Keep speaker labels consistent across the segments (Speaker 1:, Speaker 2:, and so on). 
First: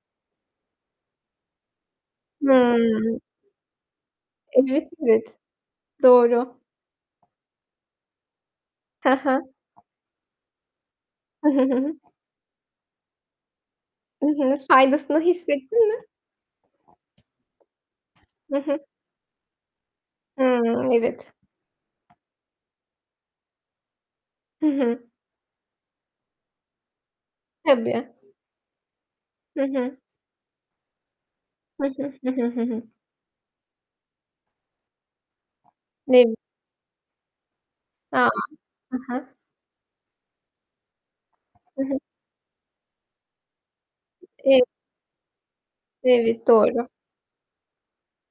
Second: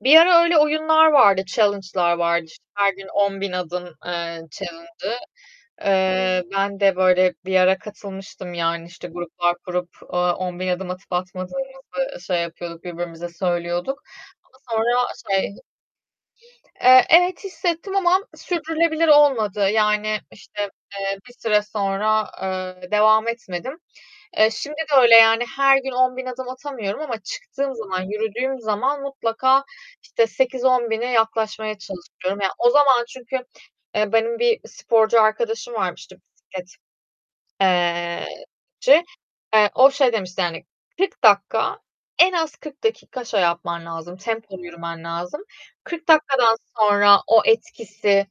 Speaker 1: Bir ara öyle oyunlar vardı, challenge'lar vardı. İşte, her gün
Speaker 2: Hıı.
Speaker 1: 10.000 adım, ııı,
Speaker 2: Evet,
Speaker 1: challenge'ı.
Speaker 2: evet.
Speaker 1: Iıı,
Speaker 2: Doğru!
Speaker 1: ben de, böyle, bir ara katılmıştım. Yani, işte,
Speaker 2: He he.
Speaker 1: gruplar kurup, ııı, 10.000 adım atıp atmadığımızı şey yapıyorduk, birbirimize söylüyorduk.
Speaker 2: I
Speaker 1: Ama
Speaker 2: hı.
Speaker 1: sonra
Speaker 2: Faydasını
Speaker 1: şey
Speaker 2: hissettin mi?
Speaker 1: Eee, evet, hissettim ama
Speaker 2: I hı.
Speaker 1: sürdürülebilir olmadı. Yani, işte,
Speaker 2: Hıı,
Speaker 1: eee,
Speaker 2: evet!
Speaker 1: bir süre sonra, ııı, devam etmedim. E,
Speaker 2: Hı
Speaker 1: şimdi de
Speaker 2: hı.
Speaker 1: öyle, yani, her gün 10.000 adım atamıyorum ama çıktığım zaman,
Speaker 2: Tabii.
Speaker 1: yürüdüğüm zaman
Speaker 2: Hı
Speaker 1: mutlaka,
Speaker 2: hı.
Speaker 1: işte, 8-10.000'e yaklaşmaya
Speaker 2: Hı hı. Hı
Speaker 1: çalışıyorum.
Speaker 2: hı,
Speaker 1: Ya,
Speaker 2: hı
Speaker 1: o
Speaker 2: hı.
Speaker 1: zaman çünkü, eee, benim bir sporcu arkadaşım var, işte
Speaker 2: Nem
Speaker 1: bisiklet eee,
Speaker 2: A! Hı
Speaker 1: çi.
Speaker 2: hı.
Speaker 1: Eee, o şey demişti, yani, "40 dakika,
Speaker 2: I hı.
Speaker 1: en az 40 dakika şey yapman lazım,
Speaker 2: E
Speaker 1: tempolu yürümen lazım. 40
Speaker 2: Evet,
Speaker 1: dakikadan
Speaker 2: doğru!
Speaker 1: sonra o etkisi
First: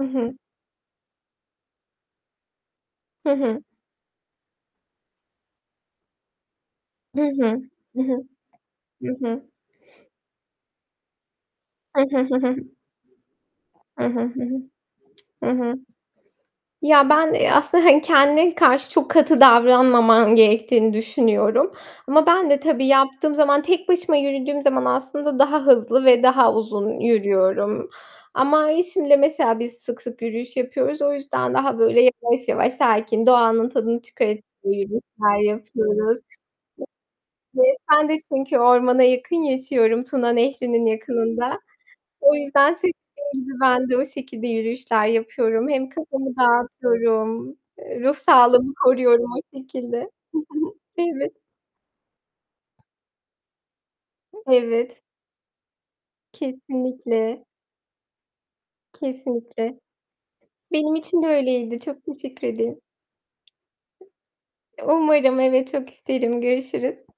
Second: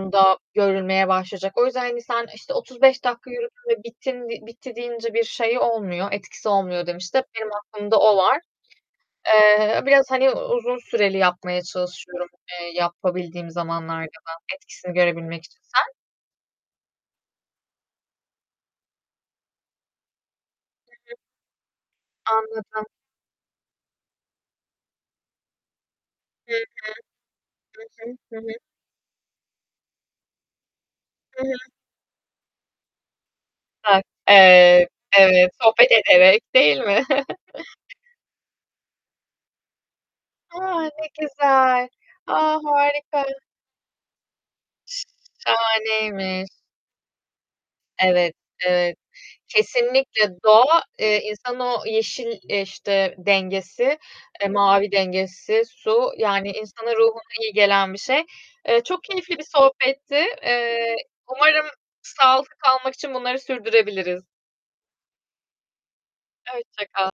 Speaker 2: I hı.
Speaker 1: görülmeye başlayacak. O yüzden, hani, sen, işte, 35 dakika
Speaker 2: Hı hı.
Speaker 1: yürüdün ve bittin de bitti deyince bir şeyi olmuyor, etkisi olmuyor." demişti.
Speaker 2: I
Speaker 1: Hep
Speaker 2: hı.
Speaker 1: benim aklımda
Speaker 2: Hı
Speaker 1: o
Speaker 2: hı.
Speaker 1: var.
Speaker 2: Hı hı.
Speaker 1: Eee, biraz, hani, uzun süreli yapmaya
Speaker 2: Hı hı.
Speaker 1: çalışıyorum,
Speaker 2: Hı hı.
Speaker 1: eee, yapabildiğim
Speaker 2: I
Speaker 1: zamanlarda
Speaker 2: hı, hı
Speaker 1: da
Speaker 2: hı.
Speaker 1: etkisini görebilmek
Speaker 2: Hı
Speaker 1: için.
Speaker 2: hı.
Speaker 1: Sen?
Speaker 2: Ya, ben, eee, hani, kendine karşı çok katı davranmaman gerektiğini
Speaker 1: [unintelligible]
Speaker 2: düşünüyorum. Ama ben de
Speaker 1: Anladım!
Speaker 2: tabii yaptığım zaman, tek başıma yürüdüğüm zaman aslında daha hızlı ve
Speaker 1: Hı
Speaker 2: daha
Speaker 1: hı!
Speaker 2: uzun yürüyorum.
Speaker 1: Hı hı, hı hı.
Speaker 2: Ama eşimle mesela biz sık sık yürüyüş yapıyoruz, o
Speaker 1: I
Speaker 2: yüzden
Speaker 1: hı!
Speaker 2: daha, böyle, yavaş, yavaş sakin, doğanın tadını
Speaker 1: [unintelligible]
Speaker 2: çıkara çıka
Speaker 1: Eee,
Speaker 2: yürüyüşler
Speaker 1: evet, sohbet
Speaker 2: yapıyoruz.
Speaker 1: ederek, değil mi?
Speaker 2: Ve ben de çünkü ormana yakın yaşıyorum, Tuna
Speaker 1: A,
Speaker 2: Nehri'nin
Speaker 1: ne
Speaker 2: yakınında.
Speaker 1: güzel!
Speaker 2: O
Speaker 1: A,
Speaker 2: yüzden seni
Speaker 1: harika!
Speaker 2: gibi ben de o şekilde yürüyüşler yapıyorum. Hem kafamı
Speaker 1: Şahaneymiş!
Speaker 2: dağıtıyorum, eee, ruh
Speaker 1: Evet,
Speaker 2: sağlığımı
Speaker 1: evet.
Speaker 2: koruyorum o şekilde.
Speaker 1: Kesinlikle
Speaker 2: Hı hı.
Speaker 1: doğa, eee,
Speaker 2: Evet.
Speaker 1: insanın o yeşil, eee, işte, dengesi, e, mavi
Speaker 2: Evet.
Speaker 1: dengesi, su, yani, insanın ruhuna
Speaker 2: Kesinlikle!
Speaker 1: iyi gelen bir şey. Eee, çok keyifli bir
Speaker 2: Kesinlikle!
Speaker 1: sohbetti.
Speaker 2: Benim
Speaker 1: Eee,
Speaker 2: için de
Speaker 1: umarım
Speaker 2: öyleydi, çok teşekkür
Speaker 1: sağlıklı
Speaker 2: ederim!
Speaker 1: kalmak için bunları sürdürebiliriz.
Speaker 2: Umarım! Evet, çok isterim.
Speaker 1: Ö hoşça
Speaker 2: Görüşürüz!
Speaker 1: kal!